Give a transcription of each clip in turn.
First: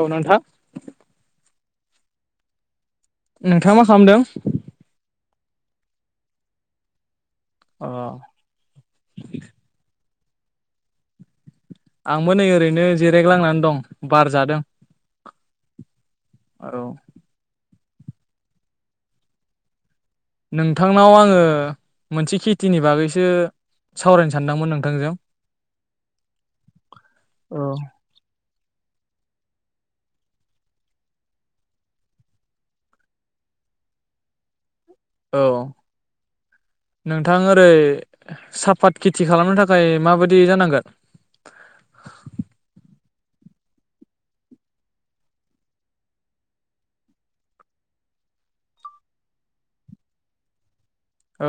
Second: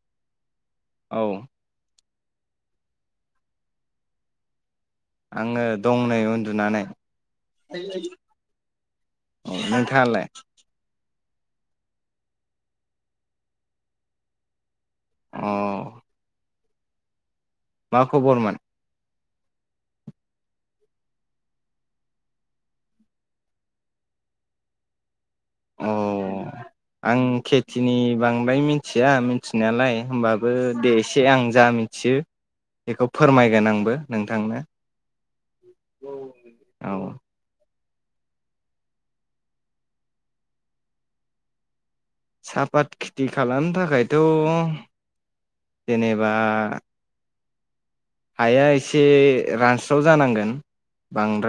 औ नोंथां औ नोंथाङा मा खालामदों? आङो दंनै उन्दुनानै। अ नोंथाङालाय? [unintelligible] आंबो नै ओरैनो जिरायग्लांनानै दं बार जादों। अ' आर' मा खबरमोन नोंथांनाव आङो मोनसे खेथिनि बागैसो सावरायनो सानदोंमोन नोंथांजों। अ' आं खेथिनि बांद्राय मिथि मिथिया मिथिनायालाय होमबाबो दे एसे आं जा मिथियो बेखौ फोरमायगोन आंबो नोंथांनो औ औ नोंथां ओरै साफाथ खेथि खालामनो थाखाय माबादि जानांगोन सापाथ खेथि खालामनो थाखायथ' जेनेबा हाया एसे रानस्राव जानांगोन।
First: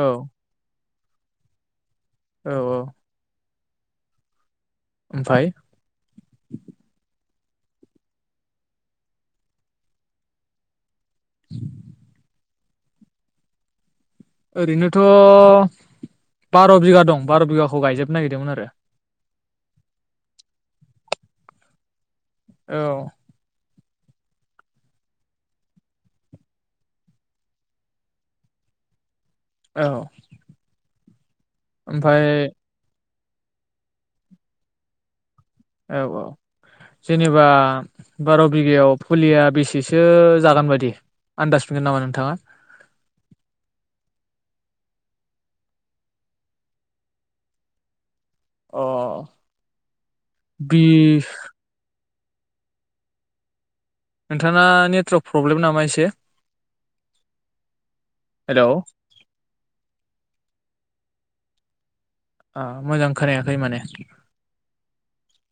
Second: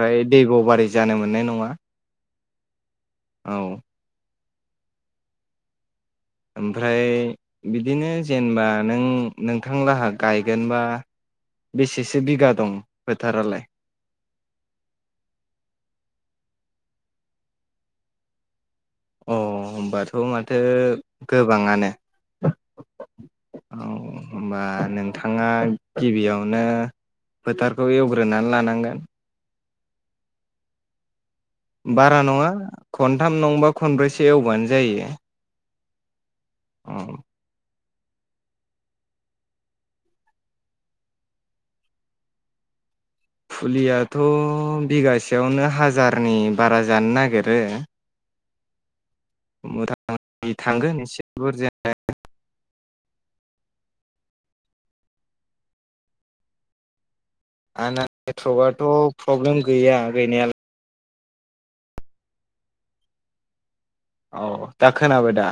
औ दैब' बारि जानो मोननाय नङा। औ औ औ ओमफाय ओमफ्राय बिदिनो जेनेबा नों नोंथांलाहा गायगोनबा बेसेसो बिगा दं। बेथारालाय। ओरैनोथ' बार' बिगा दं बार' बिगाखौ गायजोबनो नागिरदोंमोन आरो। अ होनोमबाथ' माथो गोबाङानो। औ। औ होनबा नोंथाङा गिबियावनो फोथारखौ एवग्रोनानै लानांगोन। औ। बारा ओमफाय नङा खनथाम नंबा खनब्रैसो एवबानो जायो। औ- औ। अ जेनेबा बार' बिगायाव पुलिया बेसेसो जागोन बायदि आनन्दाज मोनगोन नामा नोंथाङा? फुलियाथ' बिगासेयावनो हाजारनि बारा जानो नागिरो अ मथा-मथि बि थांगोन एसे बुरजाया नोंथाङा नेटवारक प्रब्लेम नामा एसे? आंना हेलौ नेटवर्कआथ' प्रब्लेम गैया गैनायालाय। अ मोजां खोनायाखै माने। औ दा खोनाबाय दा?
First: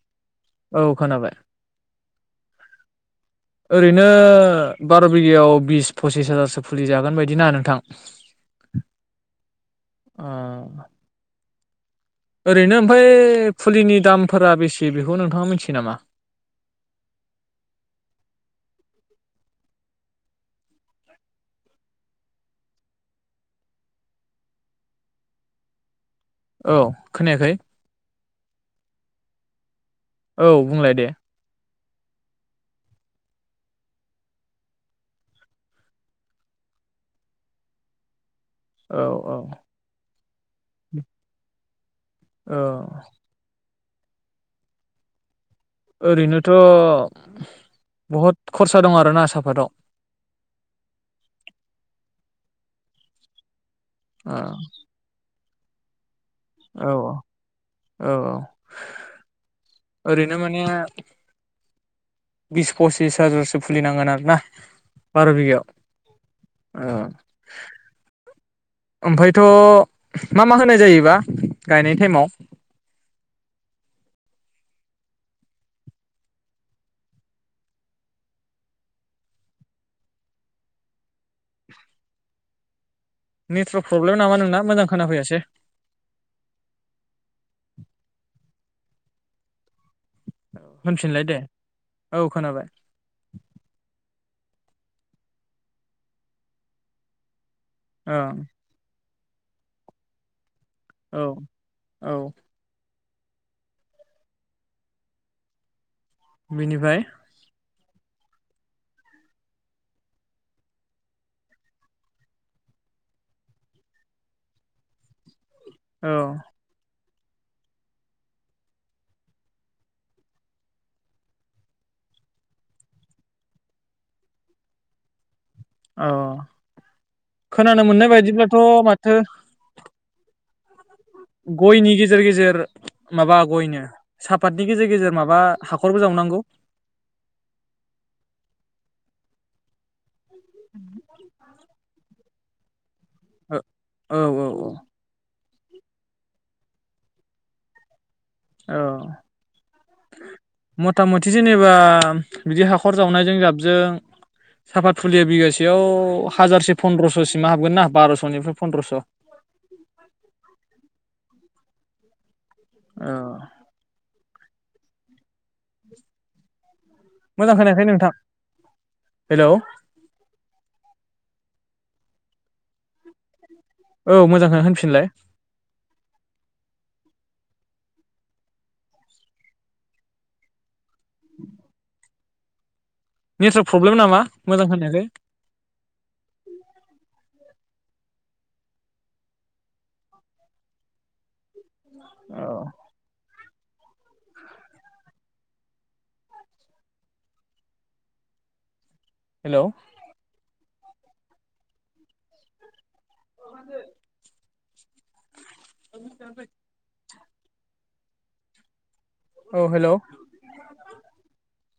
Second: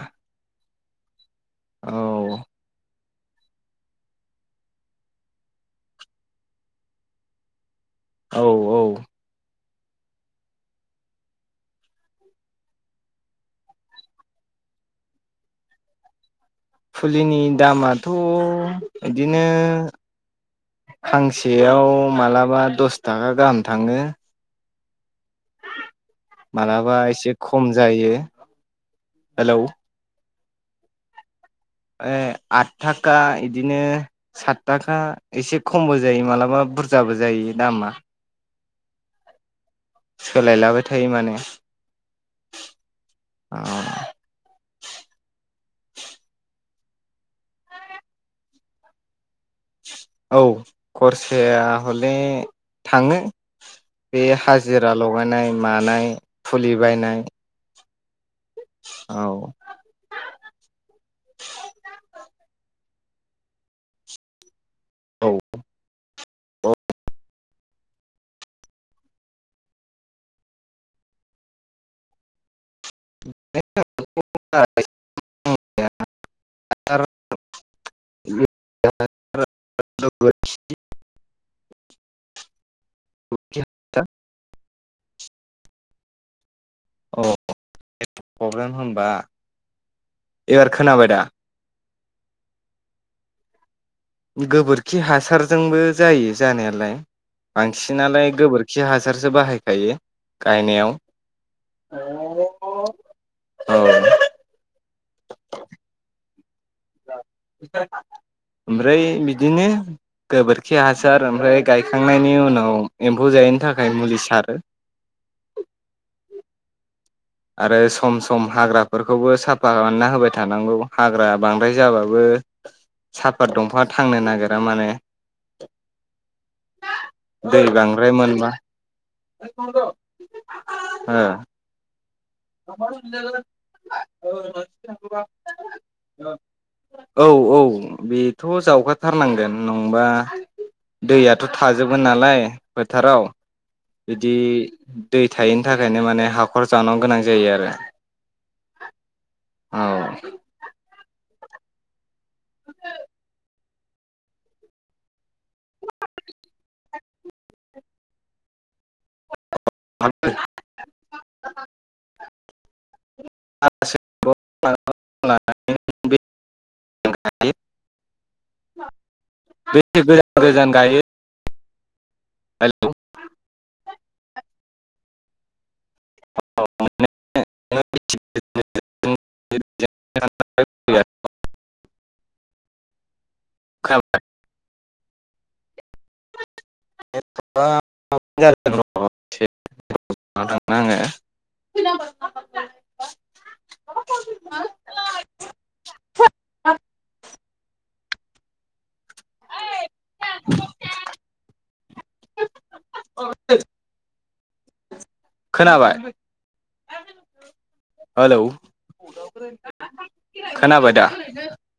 औ खोनाबाय। औ ओरैनो बार' बिगायाव बिस पसिस हाजारसो फुलि जागोन बायदिनाा नोंथां। औ औ। ओ ओरैनो ओमफ्राय फुलिनि दामफोरा बेसे बेखौ नोंथाङा मिथियो नामा? फुलिनि दामाथ' बिदिनो फांसेयाव मालाबा दस थाखा गाहाम थाङो। औ माबलाबा एसे खोनायाखै खम जायो हेलौ। औ बुंलाय दे। ऐ आथ थाखा इदिनो सात थाखा एसे खमबो जायो मालाबा बुरजाबो जायो दामा। औ -औ। सोलायलाबाय थायो माने। औ ओरैनोथ' बहुद खरसा दं आरोना सापादाव। औ खरसाया हले थाङो। बे ओ हाजिरा लगायनाय मानाय फुलि औ औ बायनाय। औ -औ। औ ओरैनो माने बिस फसिस हाजारसो खुलिनांगोन आरो। बारो औ बिगायाव ओ ओमफ्रायथ' मा मा होनाय जायोबा गायनाय टाइमाव [unintelligible] नेटवारर्क प्रब्लेम नामा नोंना मोजां खोनाफैयासै अ नेतरक प्रब्लेम होनबा एबार खोनाबाय दा होनफिनलाय दे औ खोनाबाय गोबोरखि हासारजोंबो जायो जानायालाय औ बांसिनानो गोबोरखि हाजों हासारसो बाहायखायो औ औ गायनायाव औ बेनिफ्राय ओमफ्राय बिदिनो गोबोरखि हासार ओमफ्राय गायखांनायनि उनाव एम्फौ जायैनि थाखाय मुलि सारो। औ आरो सम सम हाग्राफोरखौबो साफा खालामना होबाय थानांगौ हाग्रा बांद्राय जाबाबो साफा दंफा थांनो नागिरा माने। औ दै खोनानो मोननाय बांद्राय मोनबा बायदिब्लाथ' माथो। गयनि गेज सापातनि गेजेर गेजेर माबा हाखरबो जावनांगौ औ औ बेथ' जावगाथार- खानांगोन नंबा दैयाथ' थाजोबो नालाय फोथाराव औ औ बिदि औ दै थायिनि थाखायनो माने हाखर जावनो गोनां- जायो आरो। औ मथामथ थि जेनेबा बिदि हाखर जावनायजों जाब जों साफा फुलिया बिगासेयाव हाजारसे फन्द्रस'सिमा हाबगोन ना बार'स'निफ्राय फन्द्रस'? आ [unintelligible] औ ल [inaudible] [unintelligible] मोजां खोनायाखै नोंथां [unintelligible] हेलौ बेसे गोजान गोजान गायो [inaudible] आङो औ मोजां खोनायाखै होनफिनलाय। [unintelligible] [unintelligible] नेटवार्क प्रब्लेम नामा मोजां खोनायाखै। [unintelligible] औ [unintelligible] हेलौ [unintelligible] खोनाबाय? हेलौ औ हेलौ खोनाबाय दा?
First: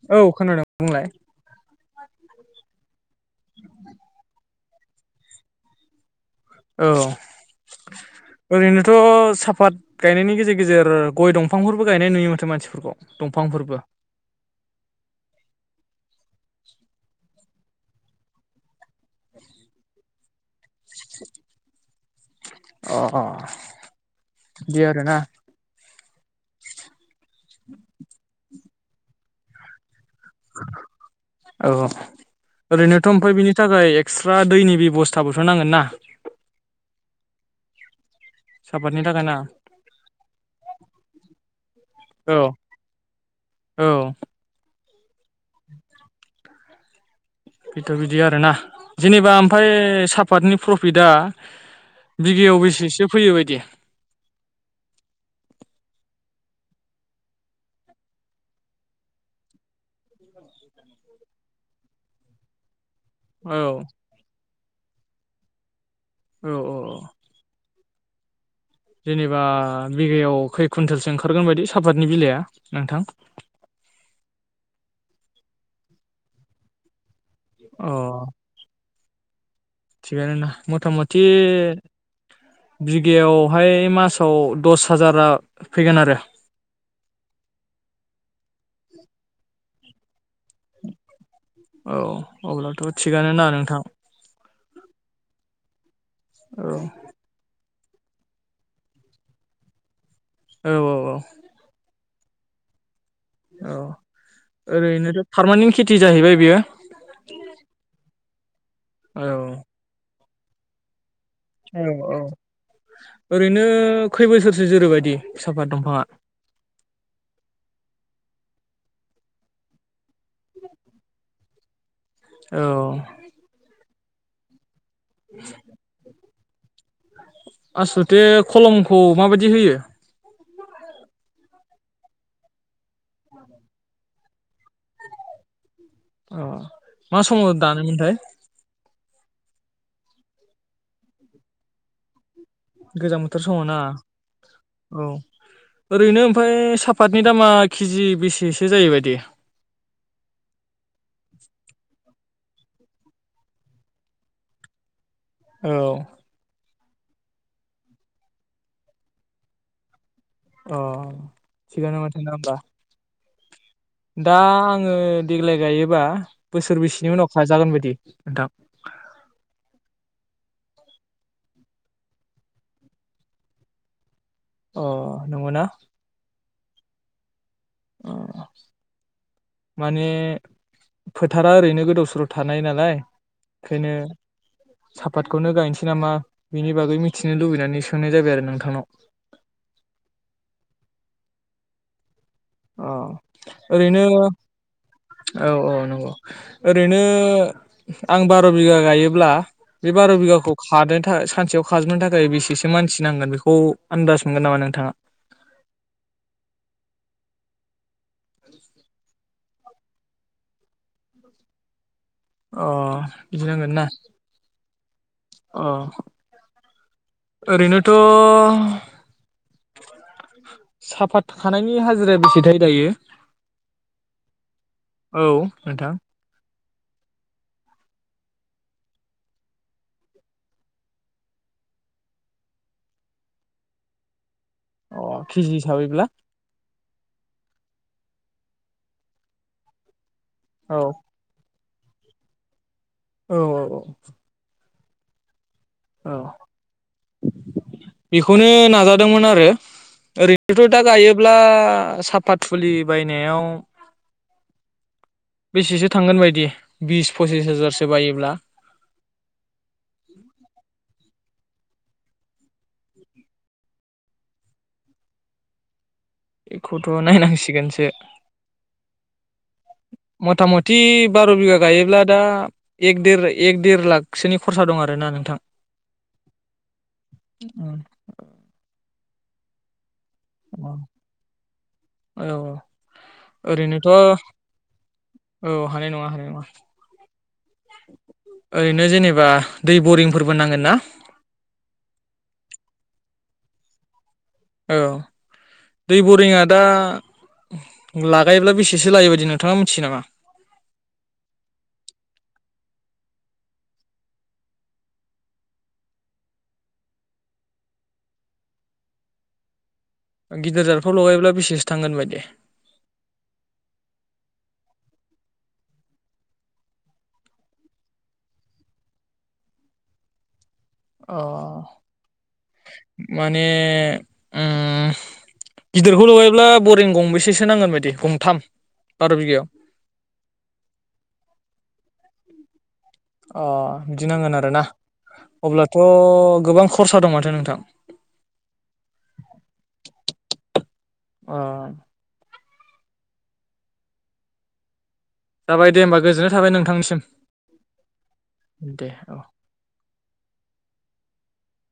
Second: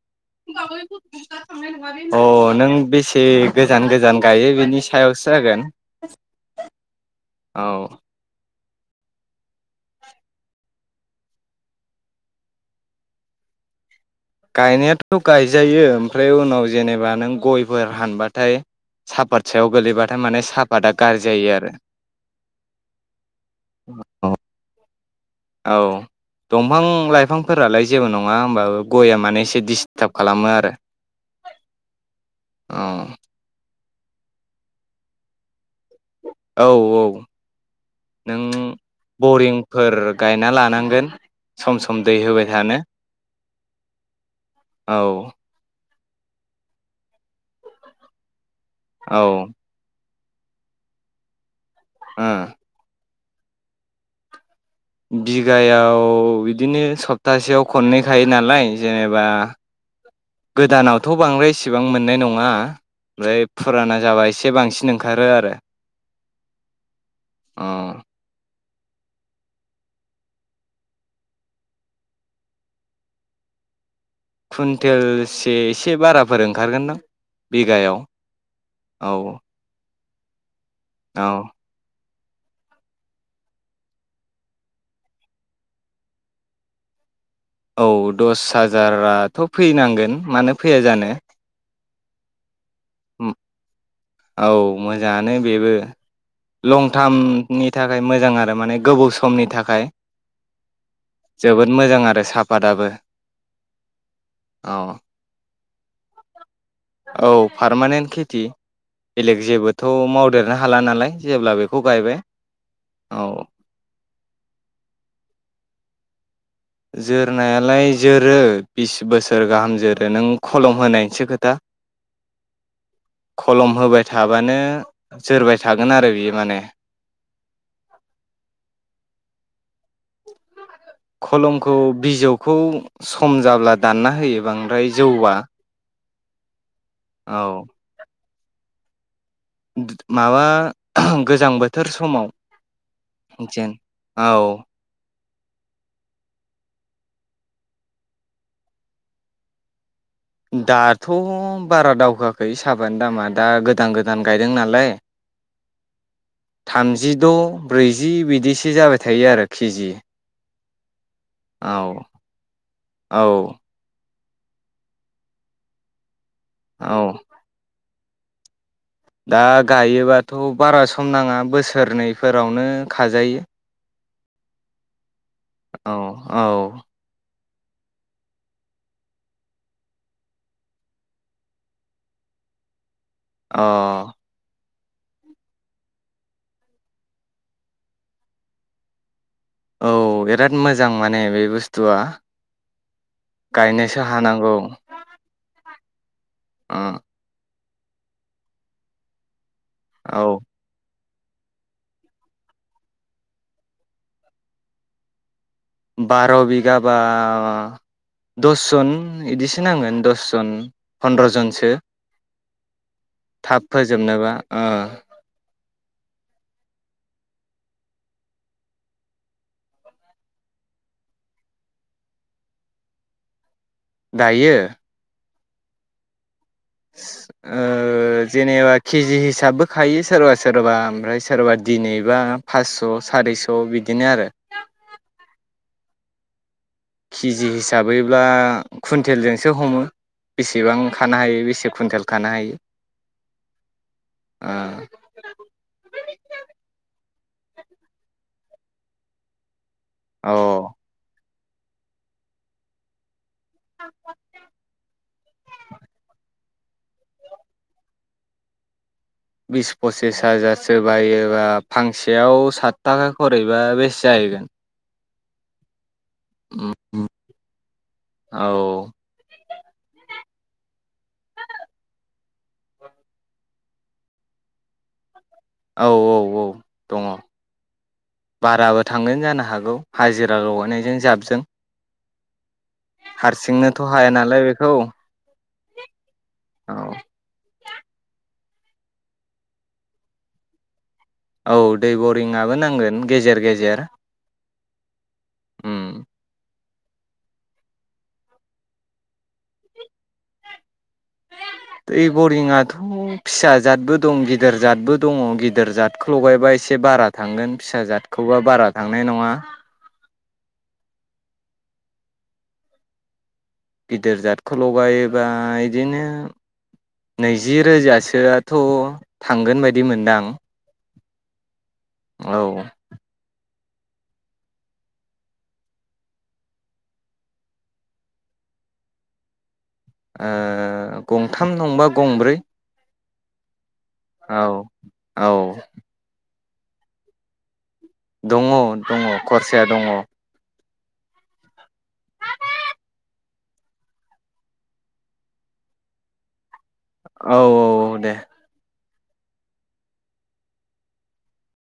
औ खोनादों बुंलाय। अ नों बेसे गोजान गोजान गायो बेनि सायावसो जागोन। औ औ ओरैनोथ' साफात गायनायनि गेजेर गेजेर गय दंफांफोरबो गायनाय नुयो माथो मानसिफोरखौ दंफांफोरबो गायनायाथ' गायजायो ओमफ्राय उनाव जेनेबा नों गयफोर हानबाथाय सापात सायाव गोलैबाथाय माने सा पादा गारजि जायो आरो अ अ बिदि आरोना औ दंफां लाइ फांफोरालाय जेबो नङा होनोमबाबो गया मे एसे दिस औ औ ओरैनोथ' ओमफाय बिनि थाखाय एक्सट्रा दैनि बेबस्थाबोथ' नांगोन ना औ औ नों सापातनि थाखाय ना बरिंफोर गायना लानांगोन सम सम दै औ होबाय थानो। औ औ बेथ' बिदि आरोना। औ जेनेबा ओमफ्राय सा पाटनि प्रफिटआ ओ बिगायाव बेसेसो फैयोबायदि बिगायाव बिदिनो सप्तासेयाव खननैखायो नालाय जेनेबा गोदानावथ' बांद्रायसेबां मोननाय नङा ओमफ्राय औ फुराना जाबा एसे बांसिन ओं खारो आरो औ औ औ अ जेनेबा बिगायाव खै कुन्टेलसो ओंखारगोन बायदि सापातनि बिलाइआ नोंथां कुन्टेलसे एसे बाराफोर ओंखारगोनदां बिघायाव औ थिगानोना मथामथि औ बिगायावहाय मासाव दस हाजारा फैगोन आरो औ दस हाजाराथ' फैनांगोन मानो फैया जानो औ अब्ला थ' थिगानो ना नोंथां औ मोजाङानो बेबो औ लं टार्मनि थाखाय मोजां आरो माने गोबाव समनि थाखाय औ औ जोबोद मोजां आरो साफाताबो औ ओरैनोथ' पारमानेन्ट खिथ थि जाहैबाय बियो। औ पारमानेन्ट खेथि औ बेलेग जेबोथ' मावदेर रो हाला नालाय जेब्ला बेखौ औ गायबाय औ औ ओरैनो खै बोसोरसो जोरोबायदि साफात दंफाङा जोरनायालाय जोरो बिस बोसोर गाहाम जोरो। नों खलम होनायसो खोथा औ खलम होबाय थाबानो जोरबाय थागोन आरो बियो माने आसलथे खलमखौ माबायदि होयो? खलमखौ बिजौखौ सम जाब्ला दानना होयो बांद्राय जौबा अह मा समाव औ दानोमोनथाय माबा गोजां बोथोर समाव गोजां बोथोर समाव ना जेन औ औ ओरैनो ओमफाय सापातनि दामा केजि बेसेसो जायोबायदि दाथ' बारा दावखाआ खै साबानि दामा दा गोदान गोदान गायदों नालाय औ थामजिद' ब्रैजि बिदिसो जाबाय थायो आरो केजि अह औ थिगानो माथो ना होमबा औ दा आङो देग्लाय गायोबा औ बोसोरबैसेनि उनाव खाजागोन बायदि दा दा गायोबाथ बारा सम नाङा बोसोरनैफोरावनो खाजायो। अ। नोंगौ ना औ औ माने फोथारा ओरैनो गोदाव सोराव थानाय नालाय। अ ओंखायनो सापातखौनो गायनोसै नामा बिनि बागै मिथिनो लुबैनानै सोंनाय जाबाय आरो नोंथांनाव। औ बिराद मोजां माने बे बुस्थुआ अ गायनोसो ओरैनो हानांगौ औ औ नंगौ ओ ओरैनो आं बार बिगा गायोब्ला बे बार औ बिगाखौ खाद सानसेयाव खाजोबनो थाखाय बेसेसो मानसि नांगोन बेखौ आन्दाज मोनगोन नामा नोंथाङा बार बिगा बा दस जन बिदिस नांगोन दसजन फन्द्र जनसो अ बिदि नांगोन ना ओम अ ओरैनोथ साफात खानायनि हाजिराया बेसेथाय दायो दायो औ नोंथां ओ जेनेबा केजि हिसाबबो खायो सोरबा सोरबा ओमफ्राय सोरबा दिनैबा फासस सारिस बिदिनो आरो अ खिजि हिसाबैबोब्ला केजि हिसाबैब्ला कुन्टेलजोंसो हमो बेसेबां औ खानो हायो बेसेबां कुइन्टेल खानो हायो औ औ औ ओं औ बेखौनो नाजादोंमोन आरो ओ ओरैनोथ अ दा गायोबा अब्ला साफा थुलि बायनायाव लांदां बेसेसो थांगोन बायदि बिस पसिस हाजारसो बायोब्ला बिस पसिस हाजार सोरबायोबा फांसेयाव सात थाखा खरैबा बेसे जाहैगोन बेखौथ' नायनांसिगोनसो औ मथा मथि बार' बिगा गायोब्ला दा एक देर एक देर लाखसोनि खरसा दं आरोना नोंथां। औ औ औ दङ बाराबो थांगोन जानो हागौ। हाजिरा लगायनायजों जाबजों औ। हारसिंनोथ' ओरैनोथ' हाया औ नालाय बेखौ हानाय नङा हानाय नङा औ ओरैनो जेनेबा दै बरिंफोरबो नांगोन ना। औ दै बरिंआबो नांगोन गेजेर गेजेर औ उम दै बरिंआ दा लागायोब्ला बेसेसो लायो बायदि नोंथाङा मिथियो नामा। दै बरिंआथ' फिसाजादबो दं गिदिर जादबो दङ गिदिर जादखौ लगायबा एसे बारा थांगोन फिसा जादखोबा बारा थांनाय नङा। गिदिर जादफ्राव लगायोब्ला बेसेसो थांगोन बायदि। गिदिर जाथखौ लगायोबा बिदिनो नैजि रोजासोआथ' थांगोन बायदि मोनदांं। अ माने उम गिदिरखौ लुबायब्ला बरिं गंबेसेसो नांगोन बायदि गंथाम बार' बिगायाव गंथाम नंबा गंब्रै अ बिदि नांगोन औ आरोना औ अब्लाथ' गोबां खरसा दं माथो नोंथां। दङ दङ खरसाया दङ। अ जाबाय दे होमबा गोजोननाय थाबाय नोंथांनिसिम। औ औ औ दे। [unintelligible]